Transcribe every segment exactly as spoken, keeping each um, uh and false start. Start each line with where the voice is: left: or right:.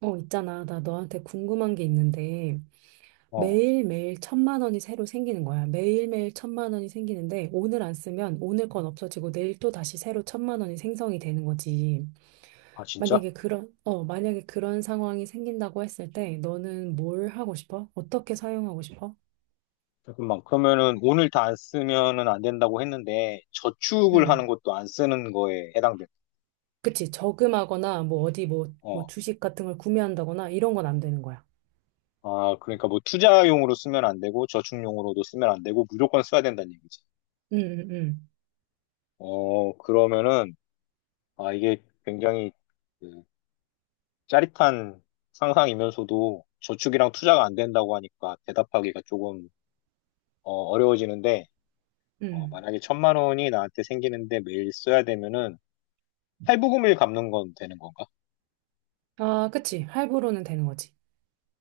right: 어, 있잖아. 나 너한테 궁금한 게 있는데,
left: 어,
right: 매일매일 천만 원이 새로 생기는 거야. 매일매일 천만 원이 생기는데, 오늘 안 쓰면 오늘 건 없어지고, 내일 또 다시 새로 천만 원이 생성이 되는 거지.
left: 아, 진짜?
right: 만약에 그런, 어, 만약에 그런 상황이 생긴다고 했을 때, 너는 뭘 하고 싶어? 어떻게 사용하고 싶어?
left: 잠깐만, 그러면은 오늘 다 안 쓰면은 안 된다고 했는데, 저축을
right: 응.
left: 하는 것도 안 쓰는 거에 해당돼?
right: 그치. 저금하거나, 뭐, 어디 뭐, 뭐,
left: 어,
right: 주식 같은 걸 구매한다거나, 이런 건 안 되는 거야.
left: 아, 그러니까 뭐 투자용으로 쓰면 안 되고, 저축용으로도 쓰면 안 되고, 무조건 써야 된다는 얘기지.
right: 응, 응, 응.
left: 어, 그러면은, 아, 이게 굉장히 그, 짜릿한 상상이면서도 저축이랑 투자가 안 된다고 하니까 대답하기가 조금 어, 어려워지는데, 어,
right: 응.
left: 만약에 천만 원이 나한테 생기는데 매일 써야 되면은, 탈부금을 갚는 건 되는 건가?
right: 아, 그치. 할부로는 되는 거지.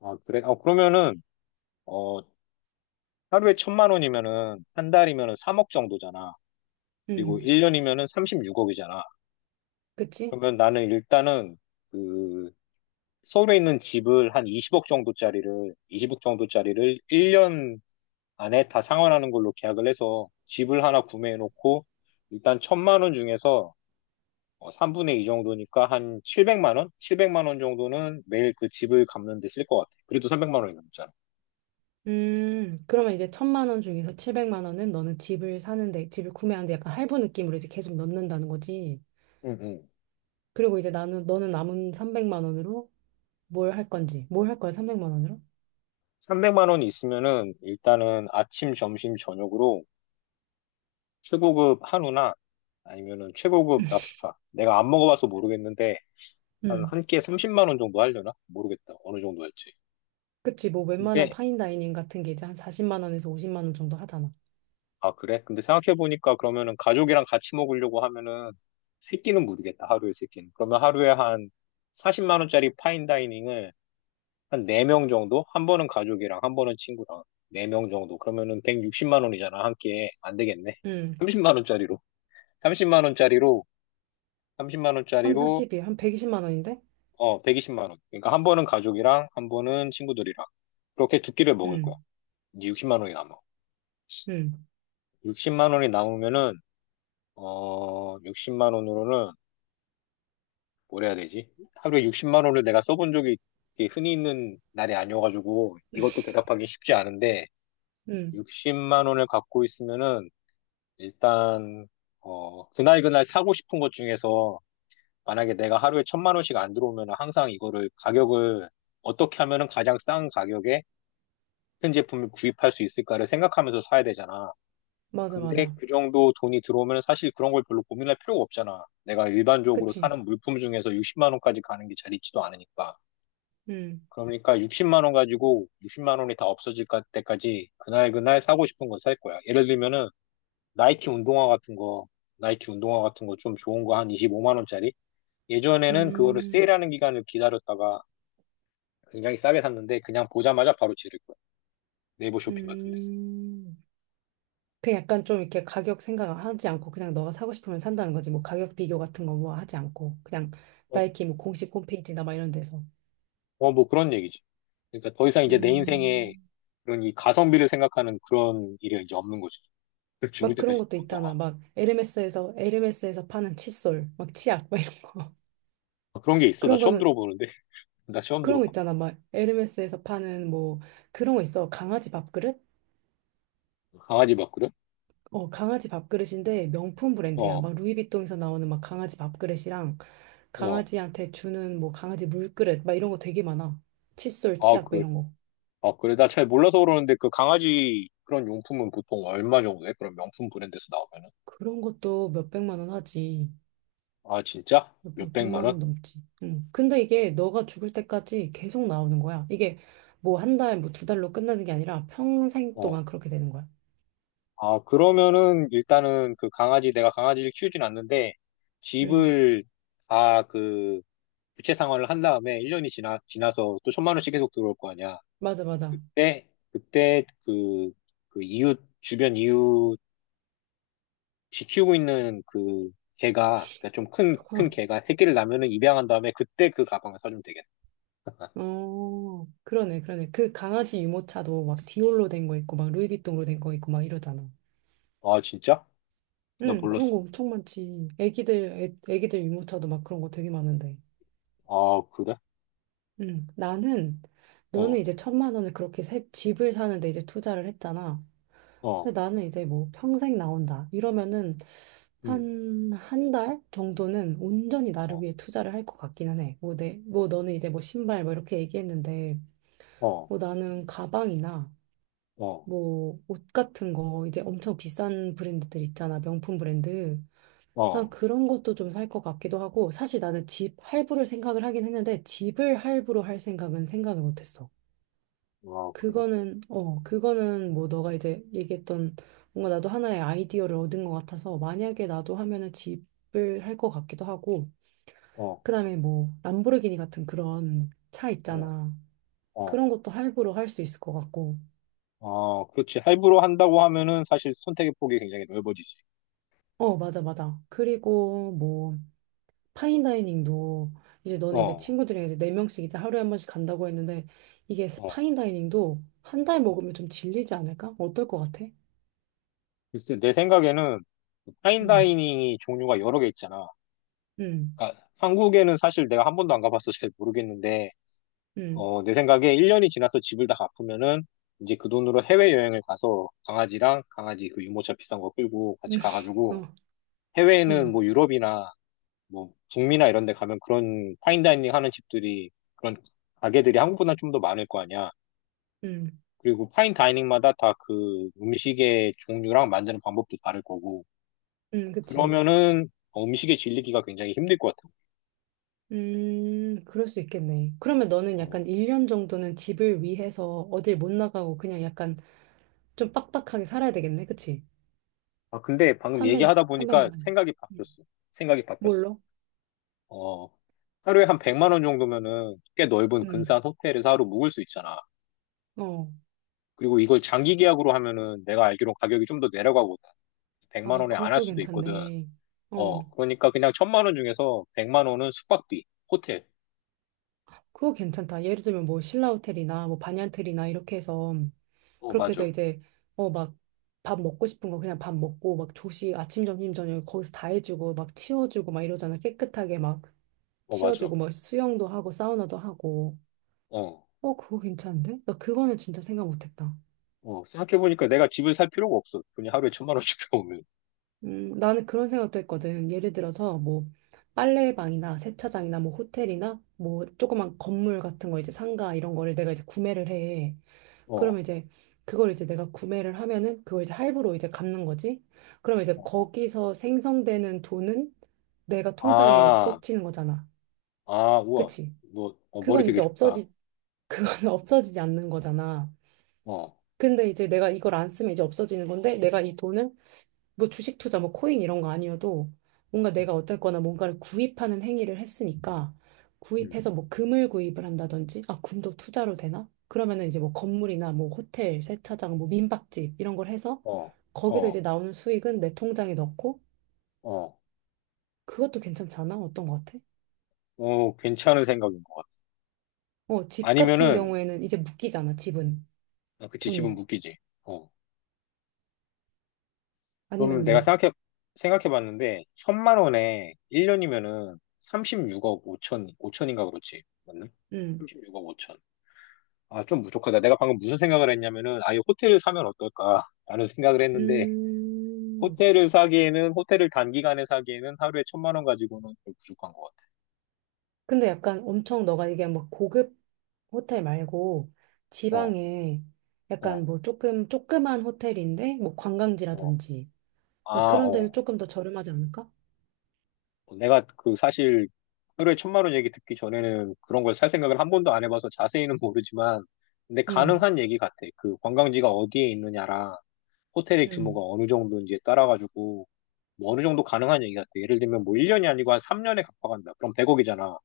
left: 아, 그래? 어, 그러면은, 어, 하루에 천만 원이면은, 한 달이면은 삼억 정도잖아. 그리고
right: 응.
left: 일 년이면은 삼십육억이잖아.
right: 그치?
left: 그러면 나는 일단은, 그, 서울에 있는 집을 한 이십억 정도짜리를, 이십억 정도짜리를 일 년 안에 다 상환하는 걸로 계약을 해서 집을 하나 구매해놓고, 일단 천만 원 중에서 어, 삼분의 이 정도니까 한 칠백만 원? 칠백만 원 정도는 매일 그 집을 갚는 데 쓸 것 같아. 그래도 삼백만 원이 넘잖아.
right: 음, 그러면 이제 천만 원 중에서 칠백만 원은 너는 집을 사는데, 집을 구매하는데 약간 할부 느낌으로 이제 계속 넣는다는 거지.
left: 응, 응.
right: 그리고 이제 나는, 너는 남은 삼백만 원으로 뭘 할 건지, 뭘 할 거야, 삼백만 원으로?
left: 삼백만 원 있으면은 일단은 아침, 점심, 저녁으로 최고급 한우나 아니면은 최고급 랍스타. 내가 안 먹어봐서 모르겠는데 한
right: 음,
left: 한 끼에 삼십만 원 정도 하려나? 모르겠다. 어느 정도 할지.
right: 그치, 뭐 웬만한
left: 근데,
right: 파인다이닝 같은 게 이제 한 사십만 원에서 오십만 원 정도 하잖아.
left: 아 그래? 근데 생각해보니까 그러면은 가족이랑 같이 먹으려고 하면은 세 끼는 모르겠다. 하루에 세 끼는. 그러면 하루에 한 사십만 원짜리 파인다이닝을 한 네 명 정도? 한 번은 가족이랑 한 번은 친구랑 네 명 정도. 그러면은 백육십만 원이잖아. 한 끼에. 안 되겠네.
right: 음,
left: 삼십만 원짜리로. 삼십만 원짜리로 삼십만
right: 삼, 사,
left: 원짜리로
right: 십이한 백이십만 원인데?
left: 어 백이십만 원. 그러니까 한 번은 가족이랑 한 번은 친구들이랑 그렇게 두 끼를 먹을 거야.
right: 음,
left: 이제 육십만 원이 남아.
right: 음,
left: 육십만 원이 남으면은 어 육십만 원으로는 뭘 해야 되지? 하루에 육십만 원을 내가 써본 적이 이렇게 흔히 있는 날이 아니어가지고 이것도 대답하기 쉽지 않은데
right: 음,
left: 육십만 원을 갖고 있으면은 일단 어 그날 그날 사고 싶은 것 중에서, 만약에 내가 하루에 천만 원씩 안 들어오면 항상 이거를 가격을 어떻게 하면은 가장 싼 가격에 큰 제품을 구입할 수 있을까를 생각하면서 사야 되잖아.
right: 맞아,
left: 근데
right: 맞아.
left: 그 정도 돈이 들어오면 사실 그런 걸 별로 고민할 필요가 없잖아. 내가 일반적으로
right: 그치.
left: 사는 물품 중에서 육십만 원까지 가는 게 잘 있지도 않으니까.
right: 음,
left: 그러니까 육십만 원 가지고 육십만 원이 다 없어질 까- 때까지 그날 그날 사고 싶은 거 살 거야. 예를 들면은 나이키 운동화 같은 거, 나이키 운동화 같은 거 좀 좋은 거 한 이십오만 원짜리. 예전에는 그거를
right: 음,
left: 세일하는 기간을 기다렸다가 굉장히 싸게 샀는데 그냥 보자마자 바로 지를 거야. 네이버 쇼핑 같은 데서.
right: 음. 그 약간 좀 이렇게 가격 생각하지 않고 그냥 너가 사고 싶으면 산다는 거지. 뭐 가격 비교 같은 거 뭐 하지 않고 그냥
left: 어,
right: 나이키 뭐 공식 홈페이지나 막 이런 데서
left: 어, 뭐 그런 얘기지. 그러니까 더 이상 이제 내 인생에
right: 음,
left: 그런 이 가성비를 생각하는 그런 일이 이제 없는 거지. 죽을
right: 막 그런
left: 때까지
right: 것도
left: 온다고.
right: 있잖아. 막 에르메스에서 에르메스에서 파는 칫솔, 막 치약 막 이런 거.
left: 아, 그런 게 있어? 나
right: 그런
left: 처음
right: 거는
left: 들어보는데. 나 처음
right: 그런 거
left: 들어봐.
right: 있잖아. 막 에르메스에서 파는 뭐 그런 거 있어. 강아지 밥그릇?
left: 강아지 바꾸려?
right: 어, 강아지 밥그릇인데 명품 브랜드야.
left: 어,
right: 막 루이비통에서 나오는 막 강아지 밥그릇이랑
left: 어.
right: 강아지한테 주는 뭐 강아지 물그릇 막 이런 거 되게 많아. 칫솔,
left: 아,
right: 치약 막
left: 그,
right: 이런 거.
left: 아, 그래. 나 잘 몰라서 그러는데 그 강아지 그런 용품은 보통 얼마 정도 해? 그런 명품 브랜드에서 나오면은.
right: 그런 것도 몇백만 원 하지.
left: 아, 진짜?
right: 몇백,
left: 몇백만
right: 백만
left: 원?
right: 원 넘지. 응. 근데 이게 너가 죽을 때까지 계속 나오는 거야. 이게 뭐 한 달, 뭐 두 달로 끝나는 게 아니라 평생
left: 어.
right: 동안 그렇게 되는 거야.
left: 아, 그러면은 일단은 그 강아지, 내가 강아지를 키우진 않는데,
right: 응.
left: 집을 다 그 부채 상환을 한 다음에 일 년이 지나, 지나서 또 천만 원씩 계속 들어올 거 아니야.
right: 맞아, 맞아.
left: 그때, 그때 그, 그 이웃, 주변 이웃이 키우고 있는 그 개가, 그러니까 좀 큰, 큰 개가 새끼를 낳으면은 입양한 다음에 그때 그 가방을 사주면 되겠다.
right: 어, 그러네, 그러네. 그 강아지 유모차도 막 디올로 된 거 있고, 막 루이비통으로 된 거 있고, 막 이러잖아.
left: 아, 진짜? 나
right: 응, 그런 거
left: 몰랐어.
right: 엄청 많지. 애기들, 애, 애기들 유모차도 막 그런 거 되게 많은데.
left: 아, 그래?
right: 응, 나는, 너는
left: 어,
right: 이제 천만 원을 그렇게 세- 집을 사는데 이제 투자를 했잖아.
left: 어,
right: 근데 나는 이제 뭐 평생 나온다 이러면은
left: 음,
right: 한 한 달 정도는 온전히 나를
left: 어,
right: 위해 투자를 할 것 같기는 해. 뭐 내, 뭐 너는 이제 뭐 신발 뭐 이렇게 얘기했는데
left: 어,
right: 뭐 나는 가방이나
left: 어,
right: 뭐 옷 같은 거 이제 엄청 비싼 브랜드들 있잖아. 명품 브랜드. 난
left: 어,
right: 그런 것도 좀 살 것 같기도 하고 사실 나는 집 할부를 생각을 하긴 했는데 집을 할부로 할 생각은 생각을 못했어.
left: 아, 그래?
right: 그거는, 어, 그거는 뭐 너가 이제 얘기했던 뭔가 나도 하나의 아이디어를 얻은 것 같아서 만약에 나도 하면은 집을 할 것 같기도 하고,
left: 어.
right: 그다음에 뭐 람보르기니 같은 그런 차
left: 어,
right: 있잖아. 그런
left: 어,
right: 것도 할부로 할 수 있을 것 같고.
left: 어, 그렇지. 할부로 한다고 하면은 사실 선택의 폭이 굉장히 넓어지지.
right: 어, 맞아, 맞아. 그리고 뭐 파인다이닝도 이제
left: 어,
right: 너는 이제
left: 어.
right: 친구들이랑 이제 네 명씩 이제 하루에 한 번씩 간다고 했는데 이게
left: 어.
right: 파인다이닝도 한 달 먹으면 좀 질리지 않을까? 어떨 것 같아?
left: 글쎄, 내 생각에는
right: 음,
left: 파인다이닝이 종류가 여러 개 있잖아.
right: 음,
left: 그러니까 한국에는 사실 내가 한 번도 안 가봐서 잘 모르겠는데,
right: 음,
left: 어, 내 생각에 일 년이 지나서 집을 다 갚으면은 이제 그 돈으로 해외여행을 가서 강아지랑 강아지 그 유모차 비싼 거 끌고
right: 음,
left: 같이 가가지고,
right: 어,
left: 해외에는
right: 음.
left: 뭐 유럽이나 뭐 북미나 이런 데 가면 그런 파인다이닝 하는 집들이, 그런 가게들이 한국보다 좀 더 많을 거 아니야.
right: 음,
left: 그리고 파인 다이닝마다 다 그 음식의 종류랑 만드는 방법도 다를 거고,
right: 음, 그치.
left: 그러면은 음식에 질리기가 굉장히 힘들 것 같아요.
right: 음, 그럴 수 있겠네. 그러면 너는 약간
left: 어.
right: 일 년 정도는 집을 위해서 어딜 못 나가고 그냥 약간 좀 빡빡하게 살아야 되겠네. 그치?
left: 아, 근데 방금
right: 삼백,
left: 얘기하다
right: 삼백만
left: 보니까
right: 원.
left: 생각이
right: 음.
left: 바뀌었어. 생각이 바뀌었어.
right: 뭘로?
left: 어, 하루에 한 백만 원 정도면은 꽤 넓은
right: 음,
left: 근사한 호텔에서 하루 묵을 수 있잖아.
right: 어.
left: 그리고 이걸 장기 계약으로 하면은 내가 알기로 가격이 좀 더 내려가거든. 백만
right: 아,
left: 원에 안 할
right: 그것도
left: 수도 있거든.
right: 괜찮네. 어,
left: 어, 그러니까 그냥 천만 원 중에서 백만 원은 숙박비, 호텔.
right: 그거 괜찮다. 예를 들면 뭐 신라호텔이나 뭐 반얀트리나 이렇게 해서
left: 어,
right: 그렇게 해서
left: 맞아.
right: 이제 어, 막 밥 먹고 싶은 거 그냥 밥 먹고 막 조식 아침 점심 저녁 거기서 다 해주고 막 치워주고 막 이러잖아. 깨끗하게 막.
left: 어, 맞아.
right: 치워주고 막 수영도 하고 사우나도 하고
left: 어.
right: 어 그거 괜찮은데? 나 그거는 진짜 생각 못했다.
left: 어, 생각해보니까 내가 집을 살 필요가 없어. 그냥 하루에 천만 원씩 들어오면.
right: 음 나는 그런 생각도 했거든. 예를 들어서 뭐 빨래방이나 세차장이나 뭐 호텔이나 뭐 조그만 건물 같은 거 이제 상가 이런 거를 내가 이제 구매를 해.
left: 어,
right: 그러면 이제 그걸 이제 내가 구매를 하면은 그걸 이제 할부로 이제 갚는 거지. 그럼 이제
left: 어.
right: 거기서 생성되는 돈은 내가 통장에
left: 아,
right: 꽂히는 거잖아.
left: 아, 우와.
right: 그치?
left: 너, 어, 머리
right: 그건
left: 되게
right: 이제
left: 좋다.
right: 없어지 그거는 없어지지 않는 거잖아.
left: 어,
right: 근데 이제 내가 이걸 안 쓰면 이제 없어지는 건데 내가 이 돈을 뭐 주식 투자 뭐 코인 이런 거 아니어도 뭔가
left: 음,
right: 내가 어쨌거나 뭔가를 구입하는 행위를 했으니까
left: 음.
right: 구입해서 뭐 금을 구입을 한다든지 아 금도 투자로 되나? 그러면은 이제 뭐 건물이나 뭐 호텔, 세차장, 뭐 민박집 이런 걸 해서
left: 어,
right: 거기서 이제
left: 어,
right: 나오는 수익은 내 통장에 넣고
left: 어,
right: 그것도 괜찮지 않아? 어떤 거 같아?
left: 어, 괜찮은 생각인 것 같아.
right: 어, 집 같은
left: 아니면은,
right: 경우에는 이제 묶이잖아, 집은.
left: 아, 그치, 집은
right: 돈이.
left: 묶이지. 어. 그러면
right: 아니면은
left: 내가
right: 뭐.
left: 생각해, 생각해봤는데, 천만 원에 일 년이면은 삼십육억 오천, 오천인가 그렇지. 맞나?
right: 음.
left: 십육억 오천. 아, 좀 부족하다. 내가 방금 무슨 생각을 했냐면은, 아예 호텔을 사면 어떨까? 라는 생각을 했는데,
right: 음.
left: 호텔을 사기에는, 호텔을 단기간에 사기에는 하루에 천만 원 가지고는 좀 부족한 것 같아.
right: 근데 약간 엄청 너가 얘기한 막 고급 호텔 말고
left: 어,
right: 지방에 약간
left: 어,
right: 뭐 조금 조그만 호텔인데 뭐
left: 어.
right: 관광지라든지 막
left: 아,
right: 그런 데는
left: 어.
right: 조금 더 저렴하지 않을까?
left: 내가 그 사실 하루에 천만 원 얘기 듣기 전에는 그런 걸 살 생각을 한 번도 안 해봐서 자세히는 모르지만, 근데
right: 응,
left: 가능한 얘기 같아. 그 관광지가 어디에 있느냐랑 호텔의
right: 응,
left: 규모가 어느 정도인지에 따라가지고, 뭐 어느 정도 가능한 얘기 같아. 예를 들면 뭐 일 년이 아니고 한 삼 년에 갚아간다. 그럼 백억이잖아.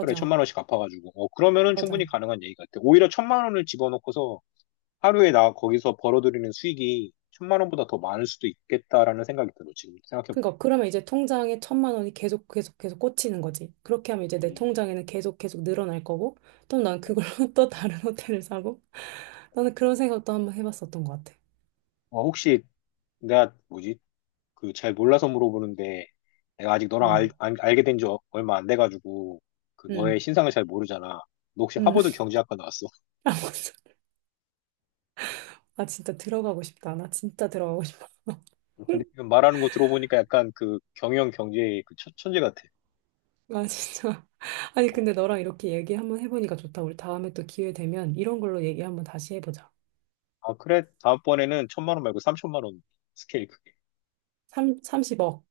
left: 그래, 천만 원씩 갚아가지고. 어, 그러면은
right: 맞아.
left: 충분히 가능한 얘기 같아. 오히려 천만 원을 집어넣고서 하루에 나 거기서 벌어들이는 수익이 천만 원보다 더 많을 수도 있겠다라는 생각이 들어, 지금 생각해보니까.
right: 그러니까 그러면 이제 통장에 천만 원이 계속 계속 계속 꽂히는 거지. 그렇게 하면 이제 내
left: 음.
right: 통장에는 계속 계속 늘어날 거고 또 난 그걸로 또 다른 호텔을 사고 나는 그런 생각도 한번 해봤었던 것 같아.
left: 어, 혹시 내가 뭐지? 그 잘 몰라서 물어보는데 내가 아직 너랑 알,
right: 응,
left: 알, 알게 된지 얼마 안 돼가지고 그 너의
right: 응,
left: 신상을 잘 모르잖아. 너 혹시
right: 응.
left: 하버드 경제학과 나왔어?
right: 아, 맞아. 아, 진짜 들어가고 싶다. 나 진짜 들어가고 싶다.
left: 근데 지금 말하는 거 들어보니까 약간 그 경영 경제의 그 천, 천재 같아.
right: 아, 진짜. 아니,
left: 어.
right: 근데 너랑 이렇게 얘기 한번 해보니까 좋다. 우리 다음에 또 기회 되면 이런 걸로 얘기 한번 다시 해보자.
left: 아, 그래? 다음번에는 천만 원 말고 삼천만 원. 스케일 크게.
right: 삼 삼십억,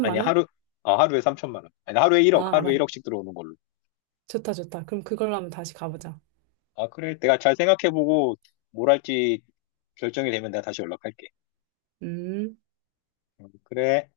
left: 아니,
right: 원?
left: 하루, 아, 하루에 삼천만 원. 아니, 하루에 일억,
right: 아,
left: 하루에
right: 알아.
left: 일억씩 들어오는 걸로.
right: 좋다, 좋다. 그럼 그걸로 한번 다시 가보자.
left: 아, 그래. 내가 잘 생각해보고 뭘 할지 결정이 되면 내가 다시 연락할게.
right: 음.
left: 음, 그래.